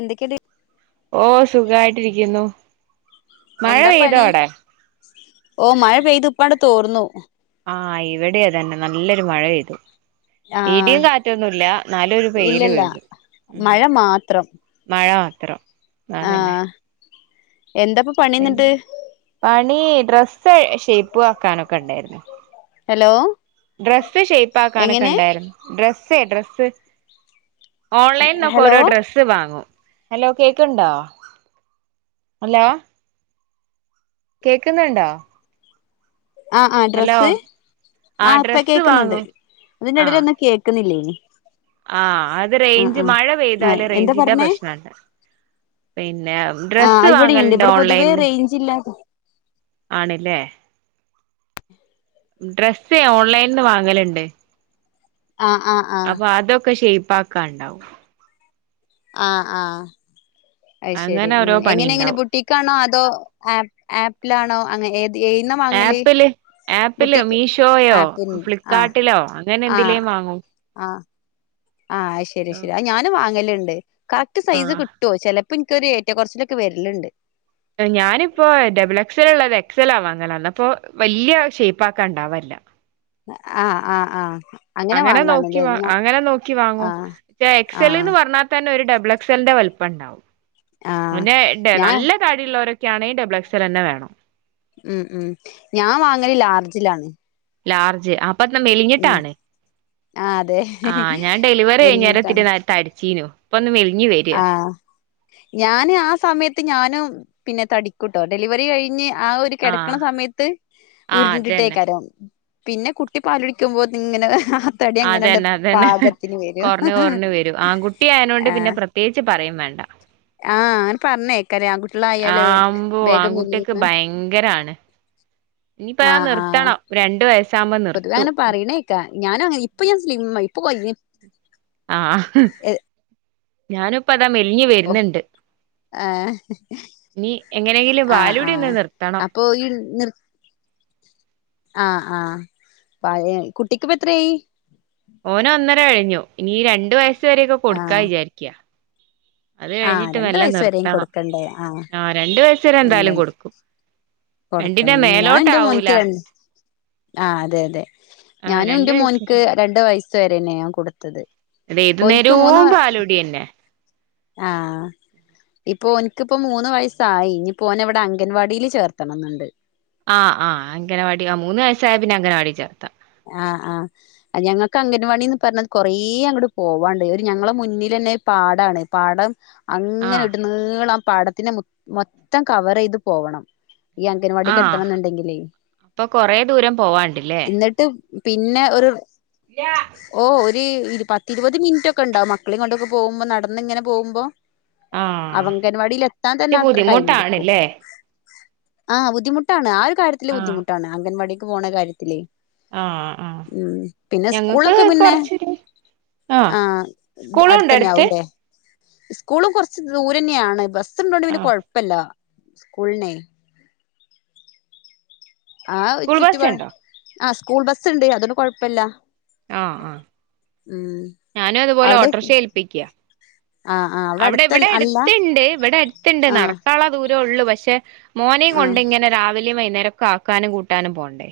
എന്തൊകെണ്ട് ഓ ശുഖമായിട്ടിരിക്കുന്നു എന്താ പണി ഓ മഴ പെയ്ത് പ്പാണ്ട് തോർന്നു ആഹ് ഇവടി അത് തന്നെ നല്ലൊരു മഴ പെയ്തു ആ ഇട്യും കാറ്റൊന്നുല്ല ന്നാലു ഒര് പെയ്യല് ഇല്ലല്ല പെയ്തു മഴ മഴ മാത്രം അതന്നെ ആഹ് എന്താപ്പ പിന്നെ പണിന്നിട്ട് പണി ഡ്രസ്സ് ഷേപ്പ് ആക്കാനൊക്കെ ണ്ടായിര്ന്നു ഹലോ ഡ്രസ്സ് ഷേപ് ആക്കാനൊക്കെ എങ്ങനെ ണ്ടേര്ന്നു ഡ്രസ്സേ ഡ്രസ്സ് ഓൺലൈൻ നോക്കോ ഹലോ ഓരോ ഡ്രസ് സ്സ് വാങ്ങു ഹലോ കേക്ക്ണ്ടോ ഹലോ കേക്ക്ന്ന്ണ്ടോ ആഹ് ആഹ് ഡ്രസ്സ് ആ പ്പ ഡ്രസ്സ് കേൾക്ക്ന്ന്ണ്ട് വാങ്ങും ഇതിന്റെ എടെല് ഒന്നും കേക്ക്ന്നില്ലേനി. ആഹ് അത് റേഞ്ച് മഴ ആ പെയ്താല് എന്താ റേഞ്ചിന്റെ പറഞ്ഞേ പ്രശ്നണ് പിന്നെ ഡ്രസ്സ് വാങ്ങൽണ്ട് ഓൺലൈൻ റേയ്ഞ്ചില്ലാ ആണ്ലെ ഡ്രസ്സെ ഓൺലൈൽന്ന് വാങ്ങല്ണ്ട് ആഹ് അഹ് അപ്പൊ അതൊക്കെ ഷേയ്പ് ആക്കാണ്ടാവും ആഹ് ആഹ് അയ് അങ്ങനെ ശെരിഉം ഓരോ എങ്ങനെ എങ്ങനെ പണിണ്ടാവും പൊ ട്ടിക്കാണോ അതോ ആ ആപ്പ്ലാണോ അങ്ങ ഏത് ഏയ്ന്ന വാങ്ങല്? ആപ്പില് ആപ്പില് ബുട്ടീക്ക് മീഷോയോ ആപ്പിൽ നിന്ന്. ആ ഫ്ലിപ്പ്കാർട്ടിലോ അങ്ങനെ എന്തിലേം വാങ്ങും ആഹഹ് ശെരി ശെരി ആ ഞാനും വാങ്ങല്ണ്ട് കറക്റ്റ് സൈസ് ആഹ് കി ട്ടോ ചെലപ്പോ എറ്റ ക്കൊറ്ച്ചില് ഒക്കെ വെര്ല്ണ്ട്. ഞാനിപ്പോ ഡബിൾ എക്സൽ ള്ളത് എക്സലാ വാങ്ങല് അന്നപ്പൊ വല്ല്യ ഷേപ്പ്ക്കാ ണ്ടാവല്ല ആഹ് ആഹ് ആഹ് അങ്ങനെ നോക്കി വാങ്ങാണല്ലേ വാ ഞാ അങ്ങനെ നോക്കി വാങ്ങും ആഹ് പ എക്സല്ന്ന് ആഹ് പർണ തന്നെ ഒരു ഡബിൾ എക്സൽന്റെ വല്പ്പം ണ്ടാവും ആഹ് അന്നെ ഞാൻ നല്ലെ തടി ള്ളോരൊക്കെ ആണെ ഡബിൾ എക്സൽ ന്നെ വേണം ഉം ഉം ഞാ വാങ്ങല് ലാർജിലാണ് ലാർജ് അപ് പ്പതാ ഉം മെലിഞ്ഞിട്ടാണ് ആഹ് അതെ ആ ഞാ ഡെലിവറി കഴിഞ്ഞെരെ പിന്നെ മെലിഞ്ഞിട്ടാണ് തട് തടിച്ചീനു ഇപ്പൊന്ന് മെലിഞ്ഞ് വെര് ആ ഞാന് ആ സമയത്ത് ഞാനും പിന്നെ തടിക്കൂട്ടോ ഡെലിവറി കഴിഞ്ഞ് ആഹ് ഒരു കെടക്ക്ണ ആഹ് സമയത്ത് ആഹ് അതന്നെ ഉരുണ്ട്ട്ടേക്കരം പിന്നെ കുട്ടി പാലുടിക്കുമ്പോതിൻ ങ്ങനെ അത് ന്നെ അത് ന്നെ കൊർണ് കൊർണ് വെരും ആകുട്ടി ആയ്നോണ്ട് ആ പിന്നെ പ്രത്യേകി [unintelligible] പറയും വേണ്ടാ ആഹ് അങ്ങനെ പറഞ്ഞേക്കാലേ ആൺകുട്ടികളായാല് ആമ്പോ വേഗം ആൺകുട്ടിയൾക്ക് മെലിയുന്ന് ഭയങ്കരാണ് ഇനിയിപ്പ അത് ആഹ് ആഹ് നിർത്തണം രണ്ട് വയസ്സാവുമ്പോ നിർത്തും ക്ക ഞാനും അങ്ങനെ ഇപ്പ ഞാൻ സ്ലിമ്മായി ഇപ്പൊ കൊഴ ആഹ്, ഞാനിപ്പതാ മെൽഞ്ഞ് ഓഹ് വര്ന്ന്ണ്ട് ഏഹ് നീ എങ്ങനെയെങ്കിലും പാലുടി ഒന്ന് നിർത്തണം ഓഹ് ഇയ്യ് നിർ ആഹ് ആഹ് പായായി. കുട്ടിക്ക്പ്പെത്രായി ഓന് ഒന്നര കഴിഞ്ഞു, ഇനി ഈ രണ്ട് വയസ്സ് വരെയൊക്കെ കൊടുക്ക ആഹ് വിചാരിക്ക അത് ആഹ് കഴിഞ്ഞ്ട്ട് രണ്ട് മെല്ലെ വയസ്സ് വരെയും നിർത്തണം. കൊടുക്കണ്ടേ ആഹ് രണ്ട് വയസ്സ് വരെ ഉണ്ട് എന്താലും കൊടുക്കും രണ്ടിൻ്റെ കൊടുക്കണം ഞാൻ എന്റെ മേലോട്ടാവൂല മോൻക്ക് രണ്ട് ആഹ് അതെ അതെ, ആഹ് ഞാനും രണ്ട് ഇന്റെ വയസ്സ് മോൻക്ക് രണ്ട് വയസ്സ് വരെന്നെ ഞാൻ കൊടുത്തത് ഇത് ഏത് ഇപ്പോൻക്ക് മൂന്ന് നേരോം പാലുടിയന്നെ ആഹ് ഇപ്പ ഓൻക്ക്പ്പോ മൂന്ന് വയസായി ഇനിപ്പൊ ഓനവടെ അംഗൻവാടീല് ചേർത്തണംന്ന്ണ്ട് ആഹ് ആഹ് അങ്കലവാടി ആഹ് മൂന്ന് വയസ്സായ പിന്നെ അംഗലവാടി ചേർത്താ ആഹ് ആഹ് ആഹ് ഞങ്ങക്ക് അംഗൻവാടിന്ന് പറഞ്ഞത് കൊറേ അങ്ങട്ട് പോവാണ്ട്. ഒര് ഞങ്ങളെ മുന്നിലെന്നെ ഒര് പാടാണ്. പാടം അങ്ങനെ ആഹ് ഇട്നീളം പാടത്തിനെ മു മൊത്തം കവറെയ്ത് പോവണം ഈ ആഹ് അംഗൻവാടീക്കെത്തണന്ന്ണ്ടെങ്കിലേ അപ്പൊ കൊറേ ദൂരം പോവാണ്ടില്ലേ ഇന്ന ട്ട് പിന്നെ ഒരു ഇല്ലാ ഓഹ് ഒര് ഇരു പത്തിരുപത് മിൻറ്റൊക്കെണ്ടാവും മക്കളീം കൊണ്ടൊക്കെ പോവുമ്പോ നടന്നിങ്ങനെ പോവുമ്പോ ആഹ് അവൻഗലവാടീലെത്താൻ തന്നെ ഇച്ചി അത്ര ടൈമ്ട്ക്കും ബുദ്ധിമുട്ടാണ്ല്ലേ ആഹ് ബുദ്ധിമുട്ടാണ് ആ ഒര് കാര്യത്തില് ആഹ് ബുദ്ധിമുട്ടാണ് അംഗൻവാടിക്ക് പോണ കാര്യത്തിലേ ആഹ് ആഹ് ഹ്മ്മ് പിന്നെ ഞങ്ങക്ക് സ്കൂളൊക്കെ പിന്നെ കൊറച്ചൊരു ആഹ് സ്കൂളുണ്ടോ അടുത്ത് അട്ത്തഞ്ഞാവുലെ സ്കൂളും കൊറച്ച് ദൂരന്നെയാണ്, ബസ്സ് ഇണ്ടോണ്ട് പിന്നെ ആഹ് കൊഴപ്പല്ല സ്കൂൾനെ ആഹ് ഒര് സ്കൂൾ ചുറ്റ്പാ ബസ്സുണ്ടോ ആഹ് സ്കൂൾ ബസ്സ്ണ്ട് അതോണ്ട് കൊഴപ്പല്ല ആഹ് ആഹ് ഉം ഞാനും അതുപോലെ ഓട്ടർക്ഷെ ഏൽപ്പിക്കാ ആഹ് ആഹ് അവടെ ഇവടെ എട്ത്ത്ണ്ട് ഇവടെ എട്ത്ത്ണ്ട് ആ നടക്കാള്ള ദൂരൊള്ളു. പക്ഷെ മോനിം ആ കൊണ്ട് ഇങ്ങനെ രാവിലിം വൈകുന്നേരൊക്കെ ആക്കാനും കൂട്ടാനും പോണ്ടേ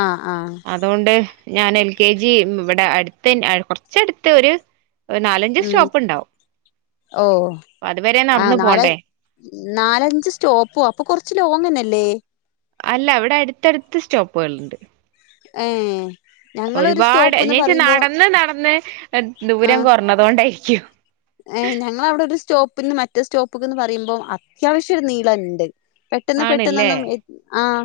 ആഹ് ആഹ് അതോണ്ട് ഞാൻ എൽ കെ ജി ഹ്മ്മ് ഇവടെ അട്ത്തന്നെ അട് കൊറ്ച്ചട്ത്ത് ഒര് ഒരു നാലഞ്ച് ഉം സ്റ്റോപ്പ്ണ്ടാവും. ഓ അപ്പ അത് വരെ ആ നടന്നു നാല പോണ്ടേ നാലഞ്ച് സ്റ്റോപ്പോ അപ്പ കൊറ്ച്ച് ലോങ്ങഞ്ഞല്ലേ അല്ല ഇവടട്ത്തട്ത്ത് സ്റ്റോപ്പുകള്ണ്ട് ഏഹ് ഒരുപാട് എന്നുയ്ച്ചാ നടന്ന് നടന്ന് ദൂരം കൊറ്ഞ്ഞതൊണ്ടായിരിക്കും ഏഹ് ഞങ്ങളവടെ ഒര് സ്റ്റോപ്പ്ന്ന് മറ്റേ സ്റ്റോപ്പ്ക്ക്ന്ന് പറിമ്പോ അത്യാവിശൊരു നീളണ്ട് പെട്ടെന്ന് ആണല്ലേ പെട്ടെന്നൊന്നും എ ആഹ്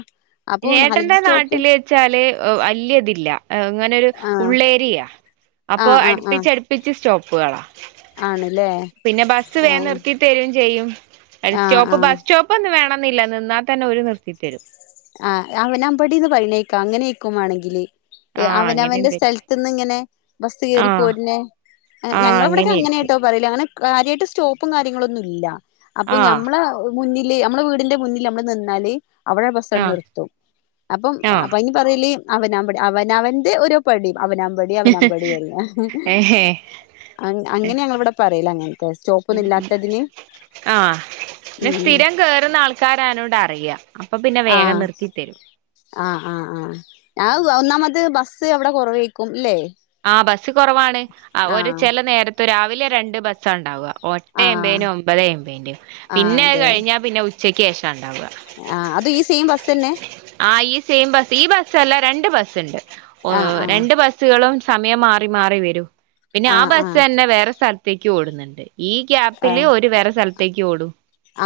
ഏട്ടന്റെ നാട്ടില് വെച്ചാല് ഏഹ് വല്യതില്ല ഏഹ് ഇങ്ങനൊരു ആ ഉള്ളേരിയയാ അപ്പോ ആഹ് ആഹ് ആഹ് അട്പ്പിച്ചട്പ്പിച്ച് സ്റ്റോപ്പുകളാ, ആണ്ല്ലേ പിന്നെ ബസ്സ് വേ ആഹ് നിർത്തി ത്തെരേം ചെയ്യും. അയിന് ആഹ് സ്റ്റോപ്പ് ആഹ് ബസ് സ്റ്റോപ്പൊന്നും വേണംന്നില്ല നിന്നാ തന്നെ ഓല് നിർത്തി തരും. ആഹ് അവനാപടിന്ന് പറിണേക്കാം. അങ്ങനേക്കുംമാണെങ്കില്. ആഹ് അങ്ങനെ അവനവൻറെ എന്തായിരിക്കും സ്ഥലത്ത്ന്ന്ങ്ങനെ ബസ് കേറി ആഹ് പോര്ണ് അെ ആഹ് ഞങ്ങളവ്ടൊക്കെ അങ്ങനെയിരിക്കും അങ്ങനാട്ടോ പറില് അങ്ങനെ കാര്യട്ട് സ്റ്റോപ്പും കാര്യങ്ങളൊന്നുല്ല അപ്പൊ ആഹ് ഞമ്ള് മുന്നില് അമ്മളെ വീടിന്റെ മുന്നില് അമ്മള് നിന്നാല് അവിടെൺ ആഹ് നിർത്തും അപ്പം ആഹ് അപ്പൊ അയ്നി പറയല് അവനവ അവനവന്റെ ഒരു പടി അവനാമ്പടി അവനാമ്പടി ഏഹേ അങ്ങനെ ഞങ്ങളിവിടെ പറയല അങ്ങനെ ആഹ് ന്ന ഉം സ്ഥിരം കേറുന്ന ആൾക്കാരാവോണ്ട് അറിയാ അപ്പൊ പിന്നെ വേഗം ആഹ് നിർത്തി തരും ആഹ് ആഹ് ആഹ് ഞാൻ ഒന്നാമത് ബസ്സ് അവിടെ കുറവേക്കും അല്ലേ ആഹ് ബസ്സ് കുറവാണ് ആ ഒരു ചെല നേരത്ത് രാവിലെ രണ്ട് ബസ്സ ഉണ്ടാവ ഒട്ടെ ആഹ് എമ്പേനും ഒമ്പത് എമ്പേന്റെയും ആഹ് പിന്നെ അത് അതെ കഴിഞ്ഞാ പിന്നെ ഉച്ചക്ക് ശേഷ ഉണ്ടാവുക ആഹ് അതും ഈ സെയിം ബസ്സെന്നെ ആ ഈ സെയിം ബസ് ഈ ബസ്സല്ല രണ്ട് ബസ്സ് ഉണ്ട് ആഹ് ആഹ് രണ്ട് ബസ്സുകളും സമയം മാറി മാറി വരും പിന്നെ ആ ആഹ് ബസ്സ് ആഹ് തന്നെ വേറെ സ്ഥലത്തേക്ക് ഓടുന്നുണ്ട് ഈ ഈ ക്യാപ്പില് ഒരു വേറെ സ്ഥലത്തേക്ക് ഓടും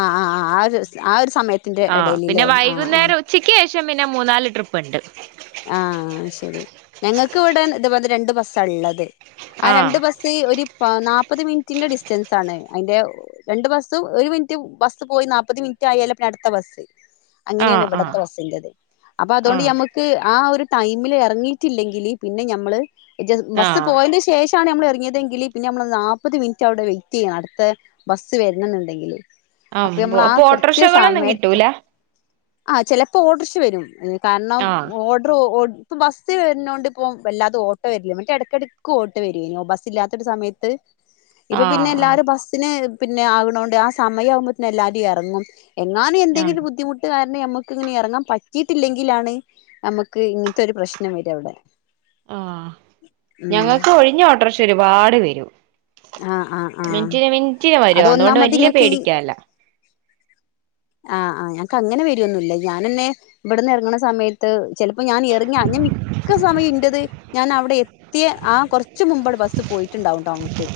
ആ ആ ആ ആ ഒരു ആ ഒരു സമയത്തിന്റെ ആ ഇടയില് പിന്നെ ല്ലേ ആഹ് ആ വൈകുന്നേരം ഉച്ചക്ക് ശേഷം പിന്നെ മൂന്നാല് ട്രിപ്പ്ണ്ട് ആ ശരി ഞങ്ങൾക്ക് ഇവിടെ ഇത് പോലെ രണ്ട് ബസ്സാ ഉള്ളത് ആ രണ്ട് ബസ് ഒരു നാപ്പത് മിനിറ്റിന്റെ ഡിസ്റ്റൻസ് ആണ് അതിന്റെ രണ്ടു ബസ്സും ഒരു മിനിറ്റ് ബസ്സ് പോയി നാല്പ്പത് മിനിറ്റ് ആയാലേ പിന്നെ അടുത്ത ബസ്സ് ആ അങ്ങനെയാണ് ആ ഇവിടത്തെ ആ വസ്സ്ള്ളത് അപ്പൊ അതുകൊണ്ട് ആ മ്മക്ക് ആ ഒരു ടൈമിൽ ഇറങ്ങിയിട്ടില്ലെങ്കിൽ പിന്നെ ഞമ്മള് ബസ് പോയതിന് ശേഷം ണ് നമ്മൾ ഇറങ്ങിയതെങ്കിൽ പിന്നെ നമ്മള് നാല്പ്പത് മിനിറ്റ് അവിടെ വെയിറ്റ് ചെയ്യണം അടുത്ത ബസ് വരണ ന്നുണ്ടെങ്കില് ആ അപ്പൊ നമ്മള ആ കൃത്യ ഓട്ടോറിക്ഷകളൊന്നും സമയത്ത് കിട്ടൂല ആ ചിലപ്പോഔട്ടോര് ക്ഷ വരും കാരണം ആ ഓഡർഓ ഇപ്പം ബസ്സ് വരുന്നോണ്ട് ഇപ്പം വല്ലാതെ ഓട്ടോ വരില്ല മറ്റേ ഇടക്കിടക്ക് ഇക് ഔട്ടോ വരോന്നു ബസ് ഇല്ലാത്തൊ രു സമയത്ത് ഇപ്പൊ ആ പിന്നെ ആ എല്ലാരും ബസ്സിന് പിന്നെ ആക്ണോണ്ട് ആ സമയം ആകുമ്പോത്തിന് എല്ലാരും ഇറങ്ങും എങ്ങാനും ആ എന്തെങ്കിലും ഒരു ബുദ്ധിമുട്ട് കാരണം ഞമ്മക്ക് ഇങ്ങനെ ഇറങ്ങാൻ പറ്റിയിട്ടില്ലെങ്കിലാണ് നമുക്ക് ഇങ്ങനത്തെൊരു പ്രശ്നം വര അവിടെ ആഹ് ഉം ഞങ്ങക്ക് ഒഴിഞ്ഞ ഓട്ട്രക്ഷ ഒരുപാട് വരും ആഹ് ആഹ് ആഹ് മിനിറ്റിന് മിനിറ്റിന് വരും അത് അതുകൊണ്ട് ഒന്നാമത് വലിയ ഇങ്ങക്ക് ഈ പേടിക്കാല്ല ആഹ് ആ ഞങ്ങക്ക് അങ്ങനെ വരൊന്നുല്ല ഞാൻപിന്നെ ന ഇവിടുന്ന് ഇറങ്ങണ സമയത്ത് ചിലപ്പോ ഞാൻ എറങ്ങ ഞാൻ മിക്ക സമയം ഇന്റത് ഞാൻ അവിടെ എത്തിയ ആ കുറച് മുമ്പടെ ബസ്സ് പോയിട്ടുണ്ടാവും ടൗണി ക്ക്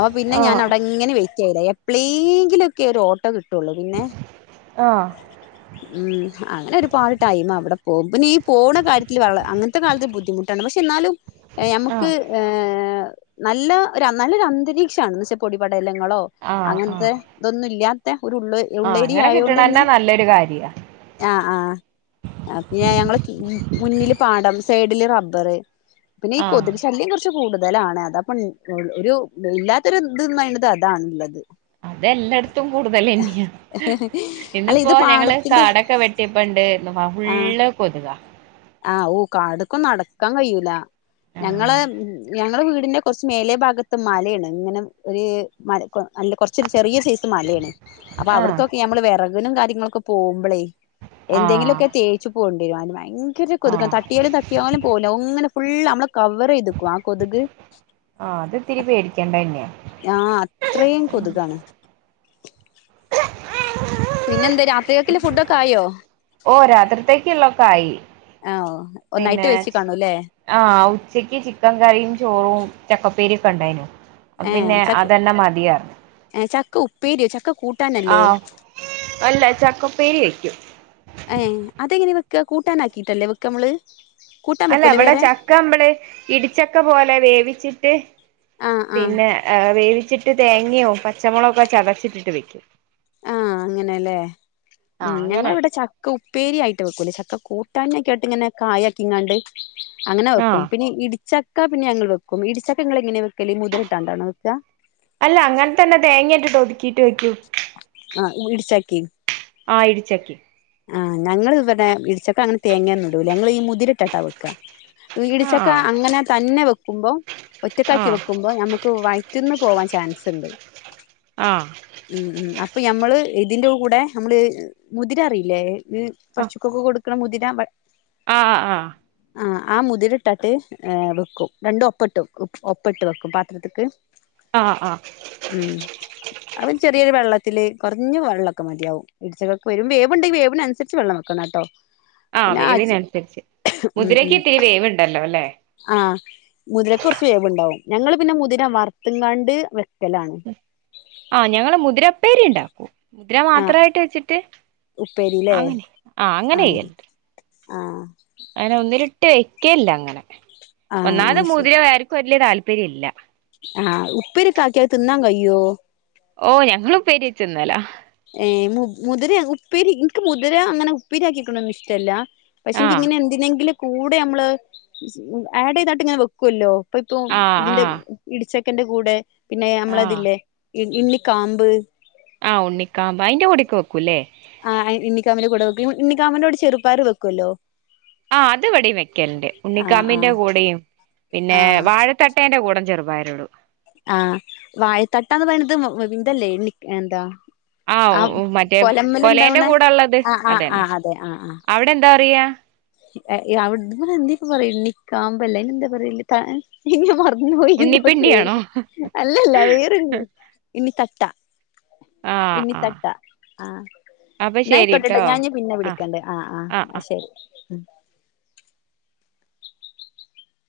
അവ പിന്നെ ആ ഞാനവിടെ ഇങ്ങനെ വെയ്റ്റെയ്യല എപ്പഴളെ ങ്കിലൊക്കെ ഒരു ഓട്ടോ കിട്ടുള്ളൂ പിന്നെ ആഹ് ഉം അങ്ങനെ ഒരുപാട് ടൈം അവിടെ പോകും പിന്നെ ഈ പോണ കാര്യത്തിൽ അങ്ങനത്തെ കാലത്ത് ബുദ്ധിമുട്ട് [unintelligible] പക്ഷെ ന്നാലും ആ ഞമുക്ക് നല്ല ഒരു നല്ലൊരു അന്തരീക്ഷാണ് പൊടിപടലങ്ങളോ ആഹ് ആഹ് അങ്ങനത്തെ ഇതൊന്നും ഇല്ലാത്ത ഒരു ഉള്ള ആഹ് ഉള്ളേരി അങ്ങനെ കിട്ടണന്നെ ആയോണ്ട്ന്നെ നല്ലൊരു കാര്യാ ആഹ് ആഹ് ആ പിന്നെ ഞങ്ങളെ മുന്നില് പാടം സൈഡില് റബ്ബർ പിന്നെ ഈ ആഹ് കൊതു ക് ശല്യം കുറച്ച് കുറച്ച് കൂടുതലാണ് അത് അപ്പം ഒരു ഇല്ലാത്തരു ഇതന് പറയണത് അതാണുള്ളത് അതെല്ലായിടത്തും കൂടുതൽ തന്നെയ അല്ല ഇന്നിപ്പോ ഇത് ഞങ്ങള് പാടത്തിന്റെ കാടൊക്കെ വെട്ടിയപ്പണ്ട് ആഹ് ഫുള്ള് കൊതുകാ ആഹ് ഓ കാട്ക്കും അട്ക്കാൻ കയൂല ആഹ് ഞങ്ങളെ ഞങ്ങളെ വീടിന്റെ കുറച്ച് മേലെ ഭാഗത്ത് മലയാണ് ഇങ്ങനെ ഒരു മല കുറച് ഒരു ചെറിയ സൈസ് മലയാണ് അപ്പൊ ആഹ് അവിട്ക്കൊക്കെ നമ്മള് വിറകിനും കാര്യങ്ങളൊക്കെ പോകുമ്പോളേ ആഹ് എന്തെങ്കിലുമൊക്കെേ തേ ച്ചു പോണ്ടിവരും ഭയങ്കര കൊതുകാ ആഹ് തട്ടിയാലുംത ട്ട്യാലും പോകൂല അങ്ങനെ ഫുളള് നമ്മളെ കവർ ചെയ്ത്ക്കും ആ കൊതുക് ആഹ് അത് ഇത്തിരി പേടിക്കേണ്ടത് തന്നെയാ ആഹ് അത്രയും കൊതുകാണ് പിന്നെന്ത് രാത്രികക്കുള്ള ഫുഡൊക്കായോ ഓഹ് രാത്രിത്തേക്കുള്ളൊക്കായി ആ ഒന്നായിട്ട് പിന്നെ വെച്ച് കാണൂല്ലേ ആഹ് ഉച്ചയ്ക്ക് ചിക്കൻ കറിയും ചോറും ചക്കപ്പേരി ഒക്കെ ഒണ്ടായിനു ഏഹ് ചക്കു എ ചക്ക ഉപ്പേരി ചക്ക കൂട്ട് ആഹ് അല്ല ചക്കപ്പേരി വെയ്ക്കും ഏഹ് അതെങ്ങനെ വെക്ക കൂട്ടാനാക്കിട്ടല്ലേ വെക്കമ്മള് കൂട്ടാൻ വെക്കുല്ലേ വേറെ ക്കമ്മള് ഇടിച്ചക്ക പോലെ വേവിച്ചിട്ട് ആ ആ പിന്നെ വേവിച്ചിട്ട് തേങ്ങയോ പച്ച മൊളകോ ചതച്ചിട്ടിട്ട് വെക്കും ആഹ് അങ്ങനെല്ലേ ഉം ആഹ് ഞങ്ങളിവിടെ അങ്ങനെണ്ട് ച ക്ക ഉപ്പേരി ആയിട്ട് വെക്കൂല ചക്ക കൂട്ടാനെക്കെ ആയിട്ട് ഇങ്ങനെ കായക്കിങ്ങാണ്ട് അങ്ങനെ വെക്കും ആഹ് പിന്നെ ഇടിച്ച ക്ക പിന്നെ ഞങ്ങള് വെക്കും ഇടിച്ചക്ക ങ്ങള് എങ്ങനെ വെക്കല് മുതിര ഇട്ടാണ്ടാണോ വെക്ക അല്ല അങ്ങനെ തന്നെ തേങ്ങയിട്ടിട്ട് ഒതുക്കീട്ട് വെക്കും ആഹ് ഇട്ചക്കും ആഹ് ഇടിച്ചക്കിം ആഹ് ഞങ്ങള് ഇവടെ ഇടിച്ചക്ക അങ്ങനെ തേങ്ങെന്നുടൂല ഞങ്ങള് ഈ മുതിര ഇട്ടട്ടാ വെക്കാ തുടിച്ചക്ക ആഹ് അങ്ങനെ തന്നെ വെക്കുമ്പോ ഒറ്റക്കാക്കി ആഹ് വെക്കുമ്പോ നമ്മക്ക് വയറ്റിന്ന് പോവാൻ ചാൻസ് ഇണ്ട് ആഹ് ഉം ഉം അപ്പൊ ഞമ്മള് ഇതിന്റെ കൂടെ ഞമ്മള് മുതിര അറിയി ല്ലേ പശുക്കൊക്ക് കൊടുക്കുന്ന മുതിര ബ ആഹ് ആഹ് ആഹ് ആഹ് ആ മുതിര ഇട്ടാട്ട് വെക്കും രണ്ടും ഒപ്പട്ട് വെക്കും ഒപ്പട്ട് വെക്കും പാത്രത്തിക്ക് ആഹ് ആഹ് ഉം അത് ചെറിയൊരു വെള്ളത്തില് കൊറഞ്ഞ വെള്ളൊക്കെ മതിയാവും ഇടിച്ചക്കക്ക് വരും വേവും വേവ്ണ്ട് വേവിനനുസരിച്ച് വെളളം വെക്കണോട്ടോ ആഹ് വേവിനനുസരിച്ച് മുതിരയ്ക്ക് ഇത്തി വേവ് ഇണ്ടല്ലോല്ലേ ആഹ് മുതിരക്കുറച്ച് വേവുണ്ടാവും ഞങ്ങള് പിന്നെ മുതിര വറുത്തുങ്ങാണ്ട് വെക്കലാണ് ആഹ് ഞങ്ങള് മുതിരപ്പേരി ഉണ്ടാക്കും മുതിര ആ മാത്രായിട്ട് വെച്ചിട്ട് ഉപ്പേരില്ലേ അങ്ങനെ ആഹ് അങ്ങനെ ചെയ്യല് ആഹ് അങ്ങനെ ഒന്നിലിട്ട് വെക്കലില്ലങ്ങനെ ആ ഒന്നാമത് മുതിര വേർ ക്ക് വല്ല്യ താല്പര്യല്ല ആഹ് ഉപ്പേരിയൊക്കെ ആക്കിയ തിന്നാൻ കയ്യോ ഓഹ് ഞങ്ങള് ഉപ്പേരി വെച്ച്ന്നല ഏ, മുതിര ഉപ്പേരി ഇന്ക് മുതിര അങ്ങനെ ഉപ്പേരി ആക്കി വെക്കണൊന്നു ഇഷ്ടമല്ല. പക്ഷേ ആഹ് എന്തിനെയെങ്കിലും കൂടെ നമ്മൾ ആഡെതിയി ട്ട് ഇങ്ങനെ വെക്കുവല്ലോ. പ്ളിപ്പൊ, ആഹ് ഇതിന്റെ ആഹ് ഇടിച്ചക്കെന്റെ കൂടെ പിന്നെ ആഹ് അമ്മളതില്ലേ ഇ ഇണ്ണിക്കാമ്പ് [unintelligible] ആ, ഉണ്ണിക്കാമ്പ് അയിന്റെ പൊടിയൊക്കെ വെക്കൂല്ലേ. ആ, ഇ ഇണ്ണിക്കാമ്പിനെ കൂടെ വെക്കും. ഇണ്ണിക്കാബിന്റെ കൂടെ ചെറുപയർ വെക്കുല്ലോ. ആ, അത് ഇവിടെയും വെക്കലുണ്ട്. ആ ഉണ്ണിക്കാമ്മിന്റെ കൂടെയും പിന്നെ ആ വാഴ തട്ടേന്റെ കൂടെ ചെറുപയറിടും. ആ, വായത്തട്ടാന്ന് പറയണത് വ് വ് ഇതല്ലേ നിക് എന്താ ആ, ആഹ് മറ്റേ കൊലേമ്മല് കൊലേന്റെ ഇണ്ടാവണേ കൂടെ ഉള്ളത് ആ, ആ, അതന്നെ അതെ ആ, ആ. അവിടെ എന്താ പറയാ ഏയ്, ഏയ് അവിടുത്തര് എന്തിര് പറയിണ്ണി കാമ്പല്ലേ എന്താ പറയില് ക എഹ്. ഇനി അ, മറന്നുപോയി എന്തോരു പേര്. ഉണ്ണിപ്പിണ്ടിയാണോ അല്ലല്ല വേറെ ഇനി തട്ട ആഹ് ഇണി ആഹ് തട്ട ആ. അപ്പൊ ഇന്നായിക്കോട്ടെട്ടോ, ശരിട്ടോ ഞാന് പിന്നെ ആഹ് വിളിക്കണ്ട് ആ, ആഹ് ആ, ആഹ് ശരി. [inaudible]